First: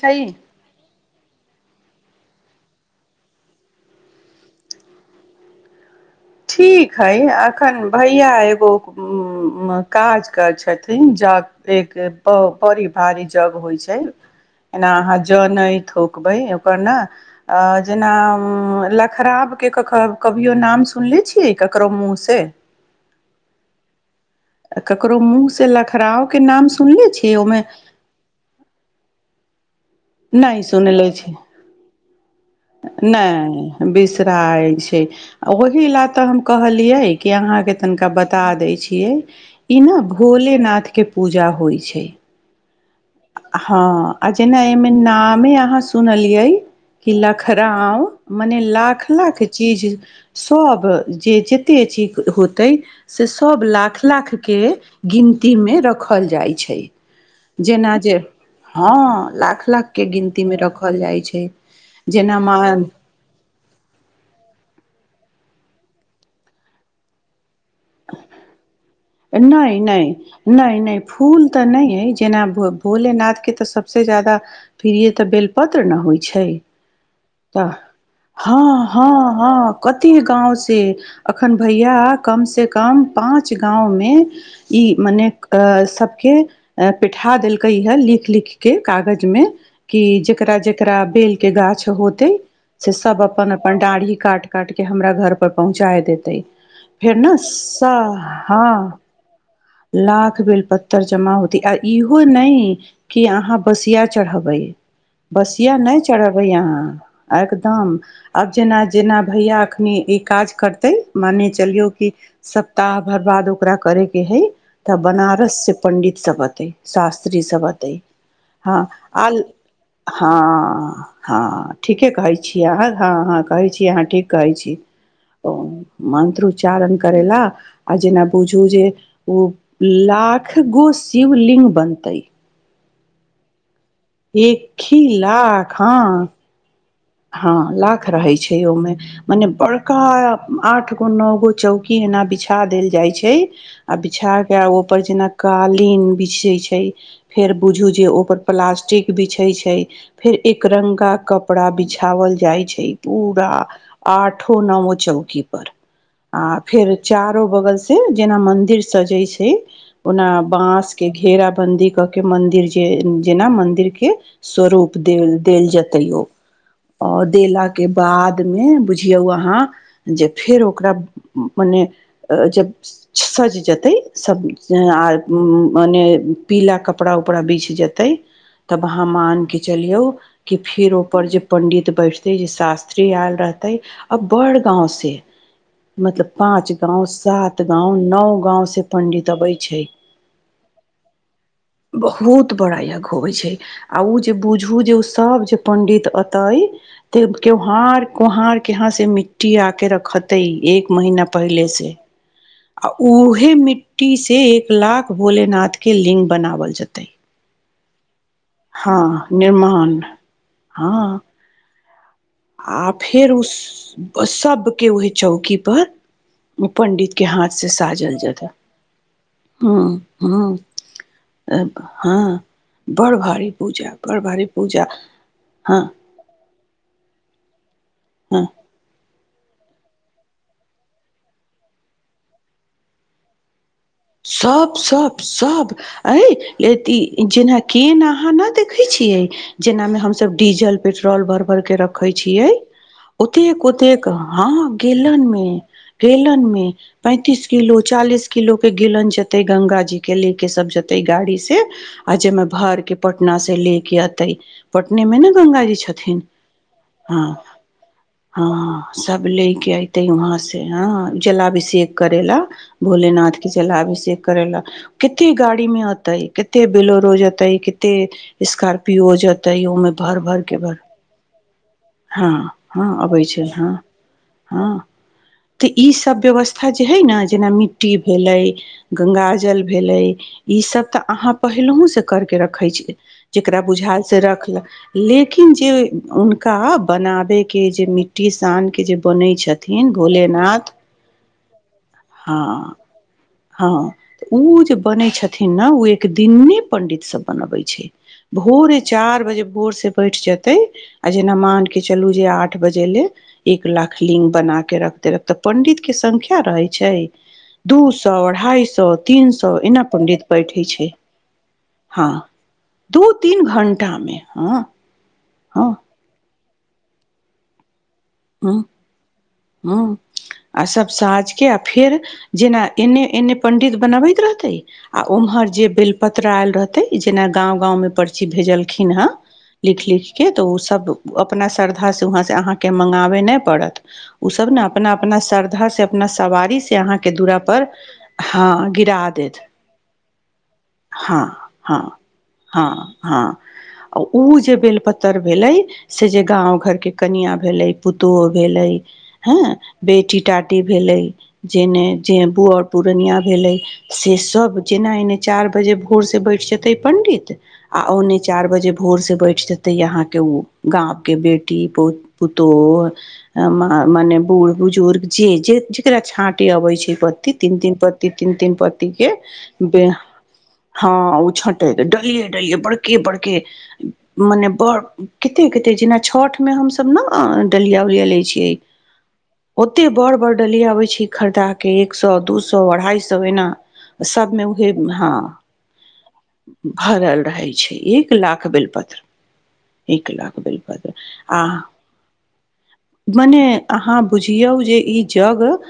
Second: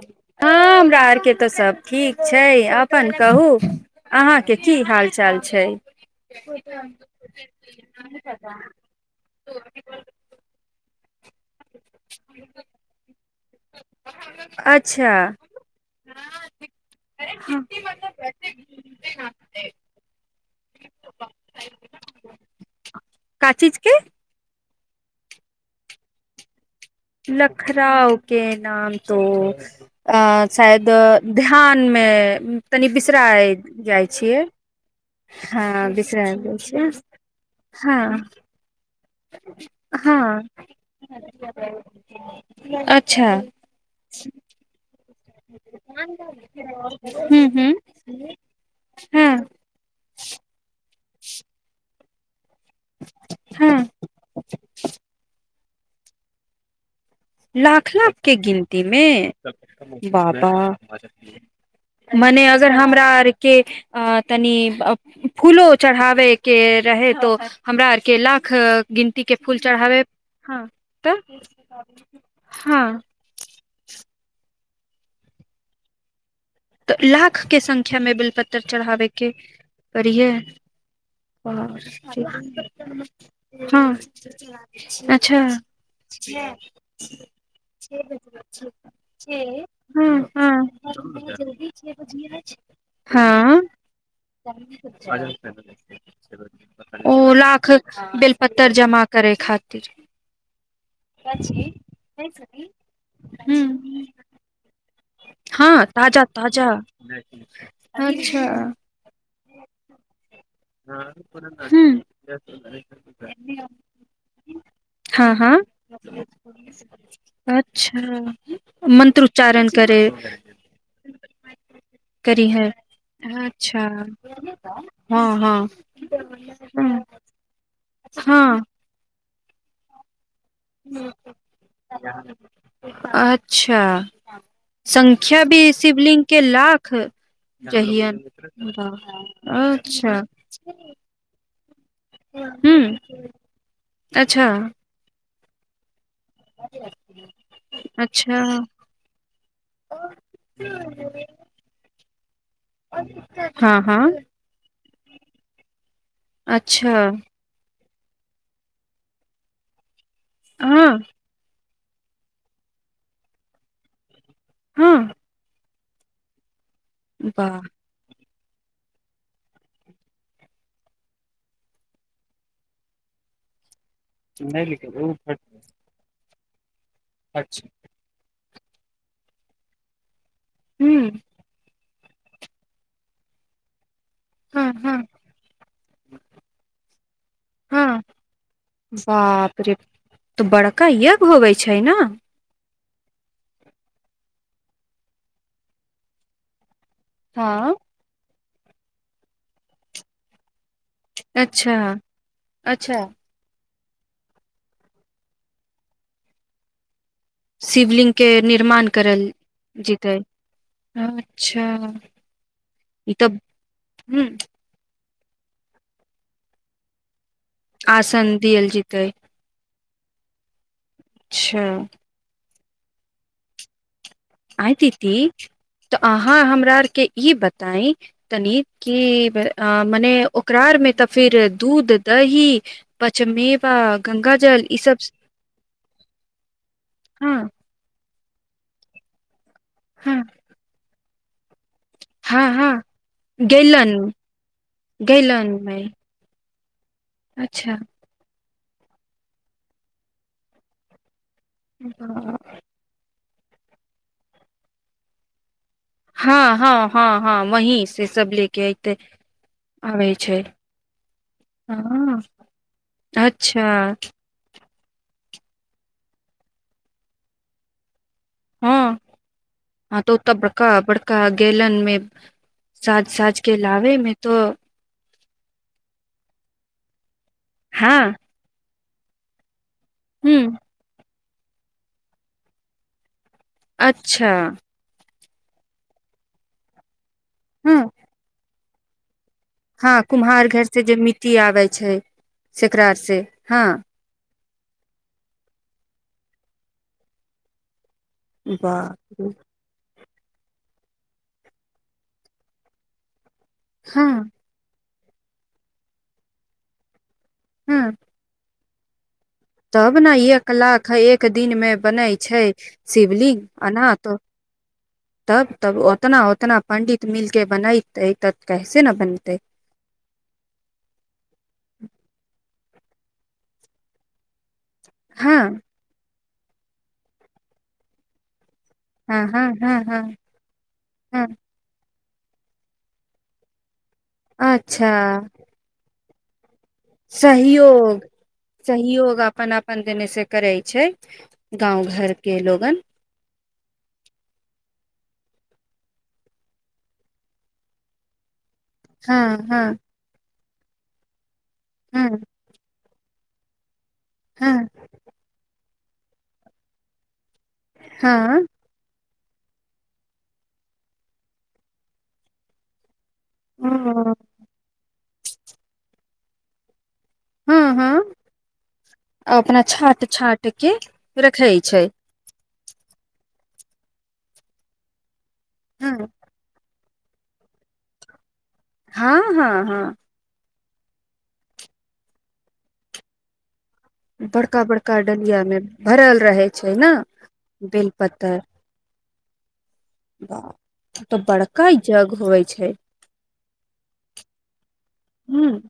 छै हँ हमरा आरके तऽ सब ठीक छै अपन कहू अहाँके की हाल चाल छै ठीक हइ एखन भैया एगो काज करैत छथिन एक बड़ी भारी जग होइ छै एना अच्छा अहाँ जानैत होकबै ओकर ने जेना लखराब के कभियो नाम सुनले छियै ककरो मुँहसे का चीज के ककरो मुंह से लखराव के नाम सुनले छियै ओहिमे लखराव के नाम तो [unintelligible] अ नहि शायद सुनले छी ध्यान मे तनि बिसरा नहि जाइ छियै बिसराइ छै आ ओहि हँ लए तऽ बिसरा हम जाइ छियै कहलियै कि अहाँके हँ तनिका बता दै छी छियै ई ने हँ भोले नाथ के पूजा होइ छै अ हँ आ जेना ऐ मे समेत अहाँ सुनलिए हूँ हूँ लखराव मने लाख हँ लाख चीज सब जे जते चीज हो तै से सब हँ लाख लाख के गिन ती मे रखल जाइ छै लाख जेना लाख जे के गिनती हँ मे लाख लाखके बाबा गिनतीमे रखल जाइ छै जेना मने अगर मान हमरा आर के अ तनि फूलो चढ़ावे के रह त हमरा आरके लाख गिन नहि नहि नहि नहि फूल तऽ नहि है केना हँ भोलेनाथके तऽ सबसँ ज जादा फिर ते बेल पत्र न होइ तऽ लाख अ के संख्या में बेलपत्र चढ़ाबे के पड़िये [unintelligible] हँ गाँंव मे इ मने अच्छा सब के पिठा देलकै हे लिख लिख के कागज मे कि हँ हँ जेकरा जेकरा बेल के ग गाछ होते से सब अपन हँ अपन डाढ़ी काट काट के हमरा घर पर पहुँचा देते फेर ने र हँ जमा करे खातिर लाख बेल पत्तर जमा होते आ इहो नहि कि अहाँ हूँ बसिया चढ़बै बसआ हँ नहि ताजा चढ़बै ताजा अहाँ एकदम अच्छा आब जेना जेना भैया एखन ई काज करतै मानने चलियौ हूँ कि सप्ताह बरबाद ओकरा करयके हइ तऽ हँ हँ बनारस से पंडित सब अतै शास्त्री सब अतै अच्छा हँ आल मंत्रोच्चारण हँ हँ ठीके कहै करी छीिय है अहाँ हँ हँ कहै अच्छा छी अहाँ ठीक कहै छी हँ ओ हँ मन्त्रोच्चारण करै ला आ जेना हँ बुझू जे ओ लाख एख्रगो शिवलिङ्ग बनतै अ्छ अच्छा एक ही संख्या भी लाख शिवलिंग हँ के लाख हँ लाख रहियन रहैत छै ओहिमे मने बड़का अच्छा आठ गो नओ गो चौकी एना बिछा हूँ देल जाइत छै आ बिछा अच्छा कऽ ओपर जेना कालीन बिछ छै फेर बुझू जे पर अच्छा प्लास्टिक बिछई छै फेर एक रंगगा कपड़ा बिछ ओल जाइ छै पूरा हँ हँ आठो नओ चौकी पर आ फेर अच्छा चारो बगल से जेना मन्दिर सजै छै उना बांस हँ के घेराबंन्दी क के मंन्दिर जे जेना मन्दिर के हँ स्वरूप देल देल जेत तैयौ आ देल वाह के बाद मे बुझियौ अहाँ जे फेर ओकरा मने सज जेतै तऽ सब आर मने पीला क कपड़ा उपड़ा बिछ जेतै तब अहाँ मान के चलियौ कि फेर हूँ ओपर जे डीत बैठतै ज शास्त्री आयाल रहतेै आ बड़ हँ गांव हँ से मतलब पाच गांव सात गांव हँ नओ गांव से पंडित अबे बाप रे छै तऽ बड़का यज्ञ होवे छै ने बहुत बड़ा य गाव होइ छै आ ओ जे बुझू जे ओ सब जे पण्डित तइ त हँ क्यौहार कहार यहाँ से मिट्टी आ के रखते एक महीना पहिले अच्छा से आ अच्छा उहे मिट्टी ु टी से एक लाख भोलेनाथके लिङ्ग बनाओल जेतै शिवलि्ग के निर्माण हँ करल निर्माण जतै हँ अच्छा आ ई तऽ फेर उ ह सब के ओह चौकी पर पण्डित के हाथ से सा जल आसन जाता दियल जेतै ह हँ अच्छा अ हँ बड़ भारी पूजा बड़ भारी आ पूजा तीी हँ तऽ अहाँ हमरा के ई बताई हँ तनीत की मने ओकरार में तऽ फिर दूध दही पचमे सब सब सब अ य हँ जेना कि न ना देखै छियै जेना मे हम हँ सभ डीजल पेट्रोल भर के रखे हँ छियै हँ ओतेक गैलन ओतेक हँ गेलन गैलन मे मेन मे पैंतीस अच्छा किलो चालीस किलो गिलन जेतय गंगा जी के ले के सब जेतय गाड़ी से। आ हँ जमे भरके पट पटना से ले के अतय पटने में ने गंगा जी छ छथिन हँ ह हँ हँ वहीं से सब लेके ह अयते सब ले के अयतय आबै वहाँ छै से ह जलाभिषेक करे हँ ला भोलेनाथ अच्छा जला अभिषेक करे ला केते गाड़ी मे अयतइ केते बेलोरो रोज जीतय केते हँ स्कार्पियो जेतै ओमे हँ तऽ भर ओतऽ भर के भर बड़का बड़का गैलन मे हँ हँ साज अबै साज छैय के हँ लाबे मे तो हँ। तऽ ई सब व्यवस्था जे हैय ने जेना मिट्टी हँ गंगा जल भेलय हूँ ई सब तऽ अहाँ पहिलहो से करके रखै छैय। जेकरा बुझाल से अच्छा रखलक लेक जे हुनका बना के हँ जे मिट्टी सान के जे बनै छैय। हँ कुम्हार घर से जे मिट्टी आबै छैय हँ सेकरा से। हँ उ जे बनै छथिन ने ओ एकदिने पंडित सब बनबै छैय। भोरे बाप चार रे बजे भोर से बठि जेतै आ जेना मान कऽ चलू जे आठ बजे ले एक लाख हँ लिंग बना के रख रक तऽ पण्डित के संख्या रहैत छैय। हँ अढ़ाइ स तब ने एक लाख एक दिनमे बनै हँ छैय दू शिवलिंग तीन एना घंटा तो मे हँ तब हँ तब ओतना ओतना पंडित मिलके बनाय ह ह आ सभ साँझके आ फेर जेना एन्ने एन्ने पण्डित बनबैत रहतै आ हँ उम्हर जे बेलपत आयल रहतय जेना गाँव गांव मे पर्ची भेजल खीन ह हँ हँ हँ लिख हँ लिख के तऽ ओ सब हँ अपना श्रद्धा से वहाँ से अहाँके मंग अबे नहि पड़त ओ सब ने अच्छा अपना अपना श्रद्धा से अपना सवारीसँ सहयोग गिरा सहयोग देत अपन अपन देने से करै छै हँ हँ गाँव घरके हँ लोगन हँ आ ओ जे बेलपत्तर भेलै से जे गाँव घरके कनआ भेलै पुतो भेलै हँ बेटीटा भेलै जेने जे हँ बुअट पूर्णिया भेलै से सब हँ जेना एने चारि बजे भोर सेसँ बैठ जेतै पण्डित आओने हँ चार बजे भोर से बैठ जेते यहा के गाँव के बेटी बहुत पु तो अ म ओ मने बूढ़ बुजुर्ग जे जे जेकरा छाँट अबे छै प तन हँ तन हँ पति तीन तीन पति के अपना छाँट छाँट के हँ ओ रखै छट छै डल रह बड़के बड़के मने बड़ कते कते हँ जेना छठ मे हम सब ने ह डलिया उलिया लै छियै हँ हँ हँ ड ली आबैत छी खरीदाक कऽ एक सए दू सए अढ़ाइ सए एना सबमे बड़का उहे बड़का हँ डलिया मे भरल रहे छै ने भरल रहै छै एक बेलपत्तर लाख बेलपत्र एक लाख बिल बाप, बाज तऽ आ बड़का जग होइ छै मने अहाँ बुझियौ जे ई जग ह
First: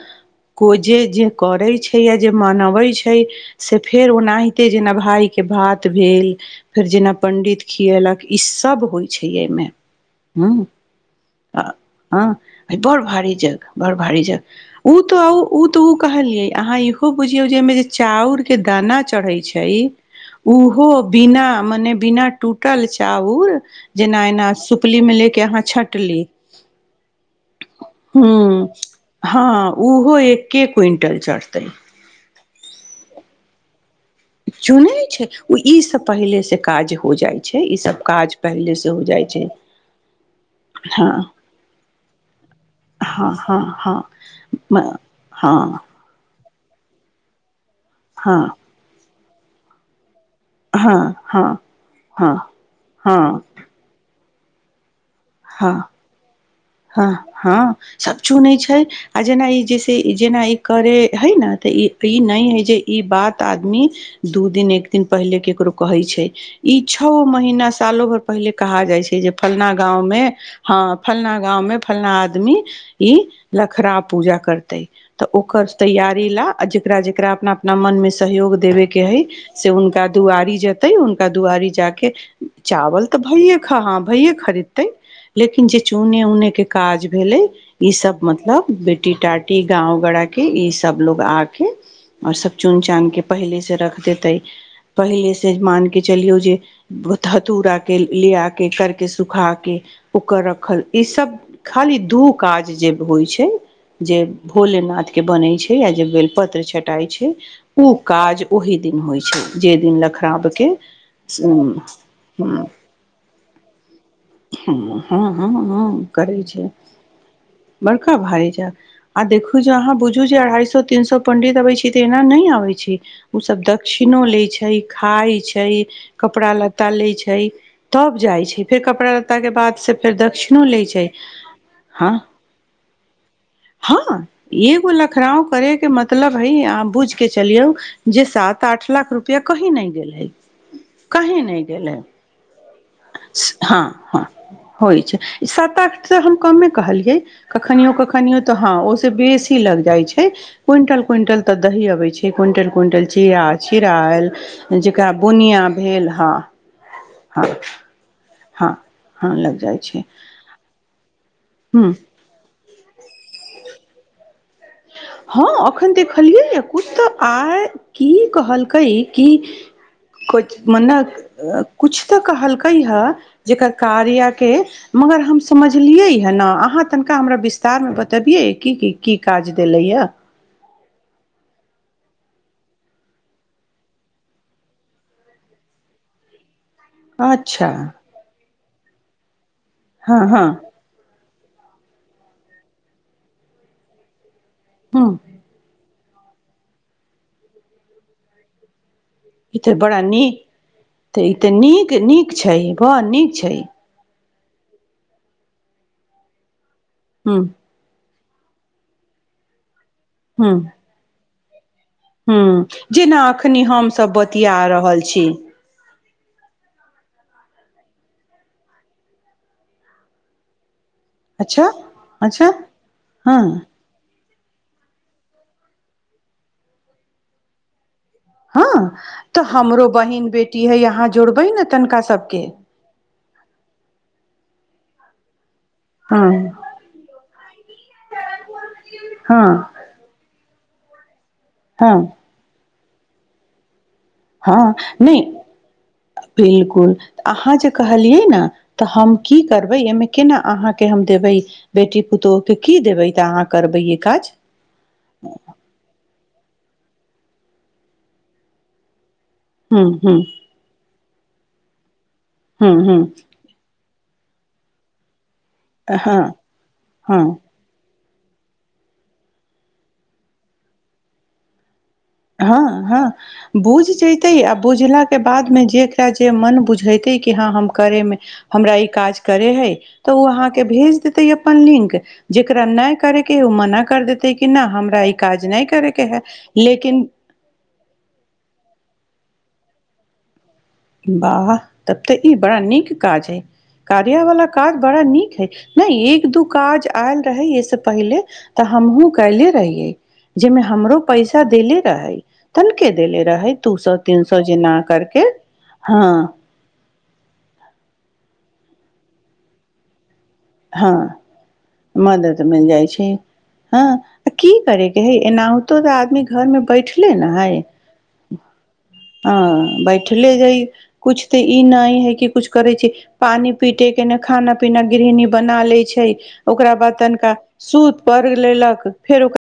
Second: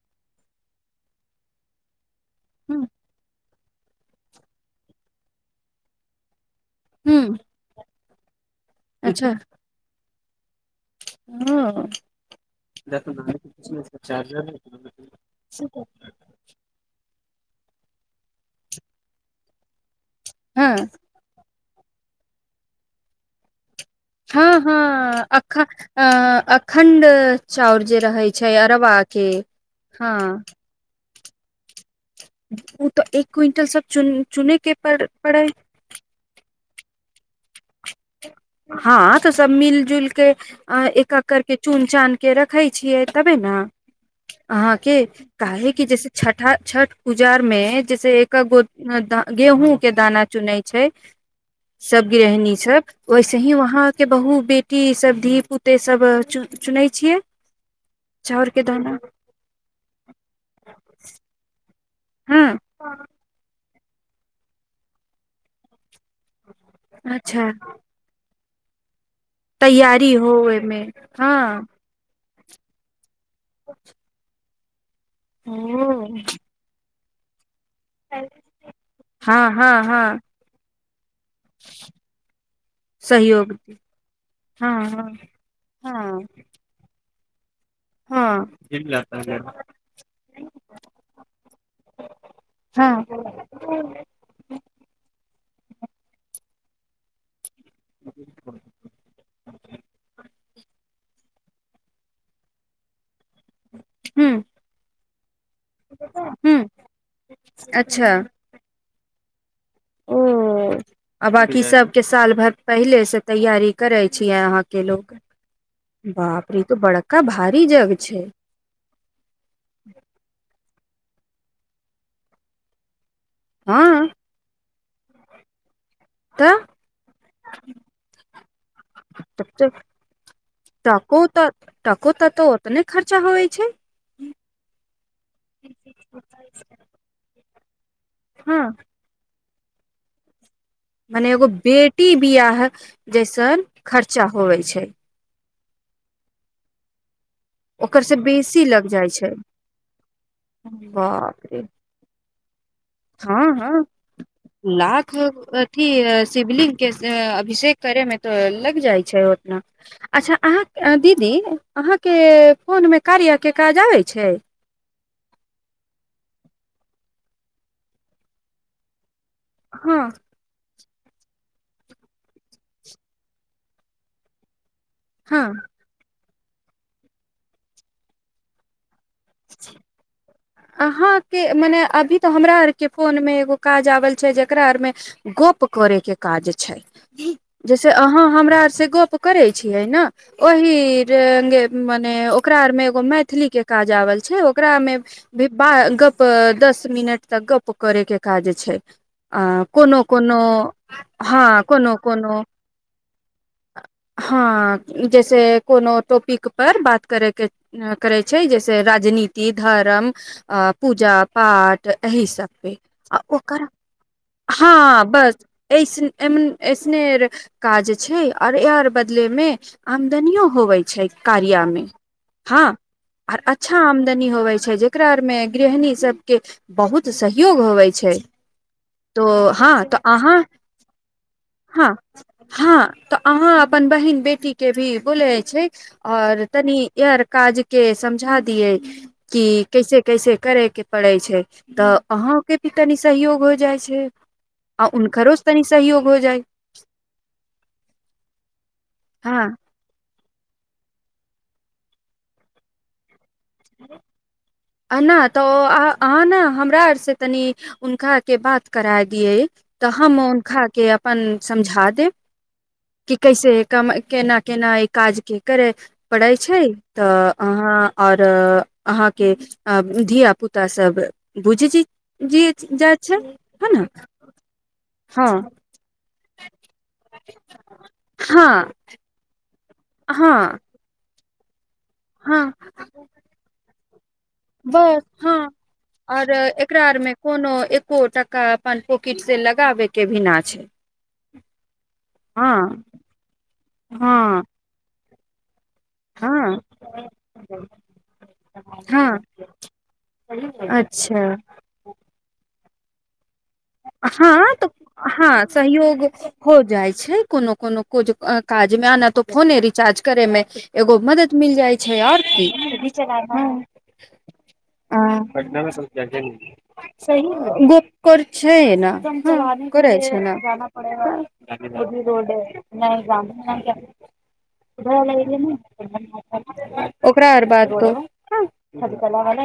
को जे जे करै छै य जे मनबै छै से फेर ओनाहिते जेना भायके भात भेल फेर जेना ह पंडित खियलक इस सभ होइ छै अच्छा एहिमे हँ ह ह बड़ भारी जग बड़ भारी जग ओ तऽ तऽ ओ कहलियै अहाँ इहो बुझ जे मे जे चाउर के दाना चढ़े छै हँ ओहो बिना मने बिना टूटल चाउर जेना एना हँ सुपलीमे हँ लेके अख अहाँ अ छँटली अखण्ड चाउर जे रहै हूँ छै अरबाका के हँ टल चार्ज तै ओ तऽ एक क्विंटल सब चुन चुने के चुनै पड़ छै पड़ै ओ ईसँ पहिलेसँ काज हो जाइ छै ई सब काज पहिले से हो हँ जाइ तऽ छै सब मिल जुलके एक एक हँ कर के चुन चान के रखै छियै हँ तबे ने हँ हँ अहाँके हँ काहे हँ कि जैसे छ छठ पूजारमे जैस एक हँ गो गेहूँ के दाना चुनै छै हँ हँ सब हँ गृहिणी सब हँ वैसे ही वहाँके बहुू बेटी सब धी हँ पुते सब चुनै छियै हँ हँ सभ चाउर चुनैत के छै दाना आ जेना ई जैसे जेना ई करे हइ ने तऽ ई ई हँ नहि हय जे ई बात आदमी दू दिन एक दिन पहिले केकरो कहै छै ई छओ अच्छा महीना सालो भरि पहिले कहा जाइ छै फलना गाँंव तैयारी मे हो ह ओहिमे फ गाँव हँ मे फलना आदमी ई लखड़ पूजा करत त त ओकर ओ तैयारी लए अज रा जेकरा अपना अप न मन मे सहयोग देबे के है हँ से हँ हुनका हँ दुआरि जेते हुनका दुआरी ज के चावल तऽ सहयोग भइे ह भैे हँ खरीदते हँ लेकिन जे उने हँ उने के काज भेलै ई सब हँ मतलब बेटी टाटी गाव गड़ा के इ सब लोग आके और सब चून हँ चाान के पहले से रख देते पहिले से मान के चलियौ जे कथूरा के लेिया के कर के सुखा के ओकर रखल ई सब खाली दू काज जे होइ छै जे ह भोलेनाथ के बनै छै य जे बेलपत्र ह छटाइ छै ओ अच्छा काज ओहि दिन होइ छै [unintelligible] ओ लखराब के आ बाँकि सभके साल भरि पहिलेसँ तैयारी करै छियै अहाँके हँ लोक हँ हँ छै बड़का छै भारी आ देखू जे अहाँ बुझु जे अढ़ाई सए तीन सो पंडित अबै छै त एना नहि आ छै ओसभ हँ दक्षिणो लए छै खाय छै कपड़ा तऽ लत्ता लै छै तब जाइ छै फेर कपड़ा लत्ता के त बाद से फेर दक्षि लै छै टको तऽ टको ह तऽ तो ओतने खर्चा होइ छै हँ एगो लखड़ाव करैके मतलब है अहाँ बुझ के चलियौ जे हँ सात आठ लाख रुपआ कही नहि गेल है मने एगो बेटी बियाह जैसन हँ हँ खर्चा होवै छै सात आठ तऽ हम कमे कहलियै कखनियो ओकर से कखनियो तऽ बेसी हँ लग ओस जाइ छै बेसी लग जाय छै क्विंटल क्विंटल बाप तऽ रे दही अबे छै क्विंटल क्विंटल हँ चीरा हँ चिरायल जेकरा लाख बुनिया अथ भेल हँ शिवलिंगग के हँ अभिषेक करेमे तऽ हँ लग जाइ छै हँ लग ओतना जाइ छै अच्छा अहाँ दीदी हूँ अहाँके दो मे कार्य के काज आबै छै हँ अखन देखलियै कुता त आइ की कहलकै की हँ क मने किुछ तऽ कहलकै हे जेकर कार्य के मगर हम हँ समझलियै अहाँ तनिका हमरा विस्तार मे बबिय तेलैा अहााँके मने अभी तऽ हमरा आर के फोन मे एगो काज आबल छै जेकरा आर मे गप करे के काज छै अच्छा ज अ हम सेगोआ पक कर छिय ने हँ हँ ओहि र मने ओकरा आर में एगो मैथिली के काज आवल छै ग्रामे ह आ गप दस मिनट तक गप करे के काज छै आ ई तऽ बड़ा कोनो नीक कोनो तऽ ई तऽ हँ नीक कोनो नीक कोनो छै बड़ नीक छै हँ जैसे कोनो टोपिक पर बात ह करेके करै छै जैसे राजनीति धर्म ह अ पूजा आठ ह जेना एखनि हमसभ ब हँ बस एसने काज छै और एर बदले में आमदनियो होवे छै छै अच्छा कार्यमे अच्छा हँ हँ आओर अच्छा आमदनी होवे छै जेकरा में गृहणी सब के बहुत सहयोग होवे छै हँ तो तऽ हँ हमरो तऽ बहिन अहाँ बेटी हइ अहाँ जोड़बै ने हँ तनिका सभके हँ तऽ अहाँ अपन बहिन बेटी के भी ब जाइ छै हँ और तनि इर काज के समझा दिय हँ कि कैसे कैसे करे के पड़ै छै तऽ हँ अहाँके कनी सहयोग हो जाय छै हँ आ नहि हुनकरो से तनि सहयोग हो जाइ बिलकुल अहाँ जे कहलियै ने तऽ हम की हँ करबै एहिमे केना अहाँ के हम देबे बेटी पुतो के की देबे त अहाँ करबैयए काज नहि तऽ नहि हम त दिय हूँ तऽ हूँ हम खा के अपन समझा दे हँ हँ केना केना ई काज के करै हँ पढ़ै छै तऽ हँ अहाँ आऔर अहाँके अ धिय पुता सब बुझजी हँ हँ बूझ जतै आ बूझ बझाक के हँ बाद मे जेकरा जे मन बुझेते कि हँ हम करे मे हँ हमरा ई काज करे हे तऽ ओ हँ अहाँके भेज तै अपन लिंक हँ जेकरा नहि करेके ओ मना कर कर दत कि नहि हमरा बस ई हँ काज नहि करयके है आओर एकरा लेकिन आरमे कोनो एको टका अपन पॉकेिट से लगाबे के भिना छै वाह तब तऽ ई हँ बड़ा नीक काज है कार्य हँ वाला काज बड़ा नीक ठीक नहि एक दू हँ काज आयल रहे एहिस पहिले तऽ हमहुँ हँ कयले रहिये जाहिमे हमरो अच्छा पैसा देले रहे तनखे देले रहै दू सए तीन सए हँ तऽ जेना करके हँ सहयोग हाँ, हो जा को क तोच ै मे एगो हाँ, मदद मिल जाइ छै आओर मदद मिल जाइ छै। हाँ, आ की करैके हइ, एनाहुतो तऽ आदमी घरमे बैठले न हइ। की ने हँ करै छै ने बैठले जय कुछ तऽ ई नहि है कि कुछ करै छै पानि पीटे के ने खाना पीना गृहणी बना लैत छै ओकरा बाद ओकरा तनिका आर बात सूत प तो लेलक फेर ओकरा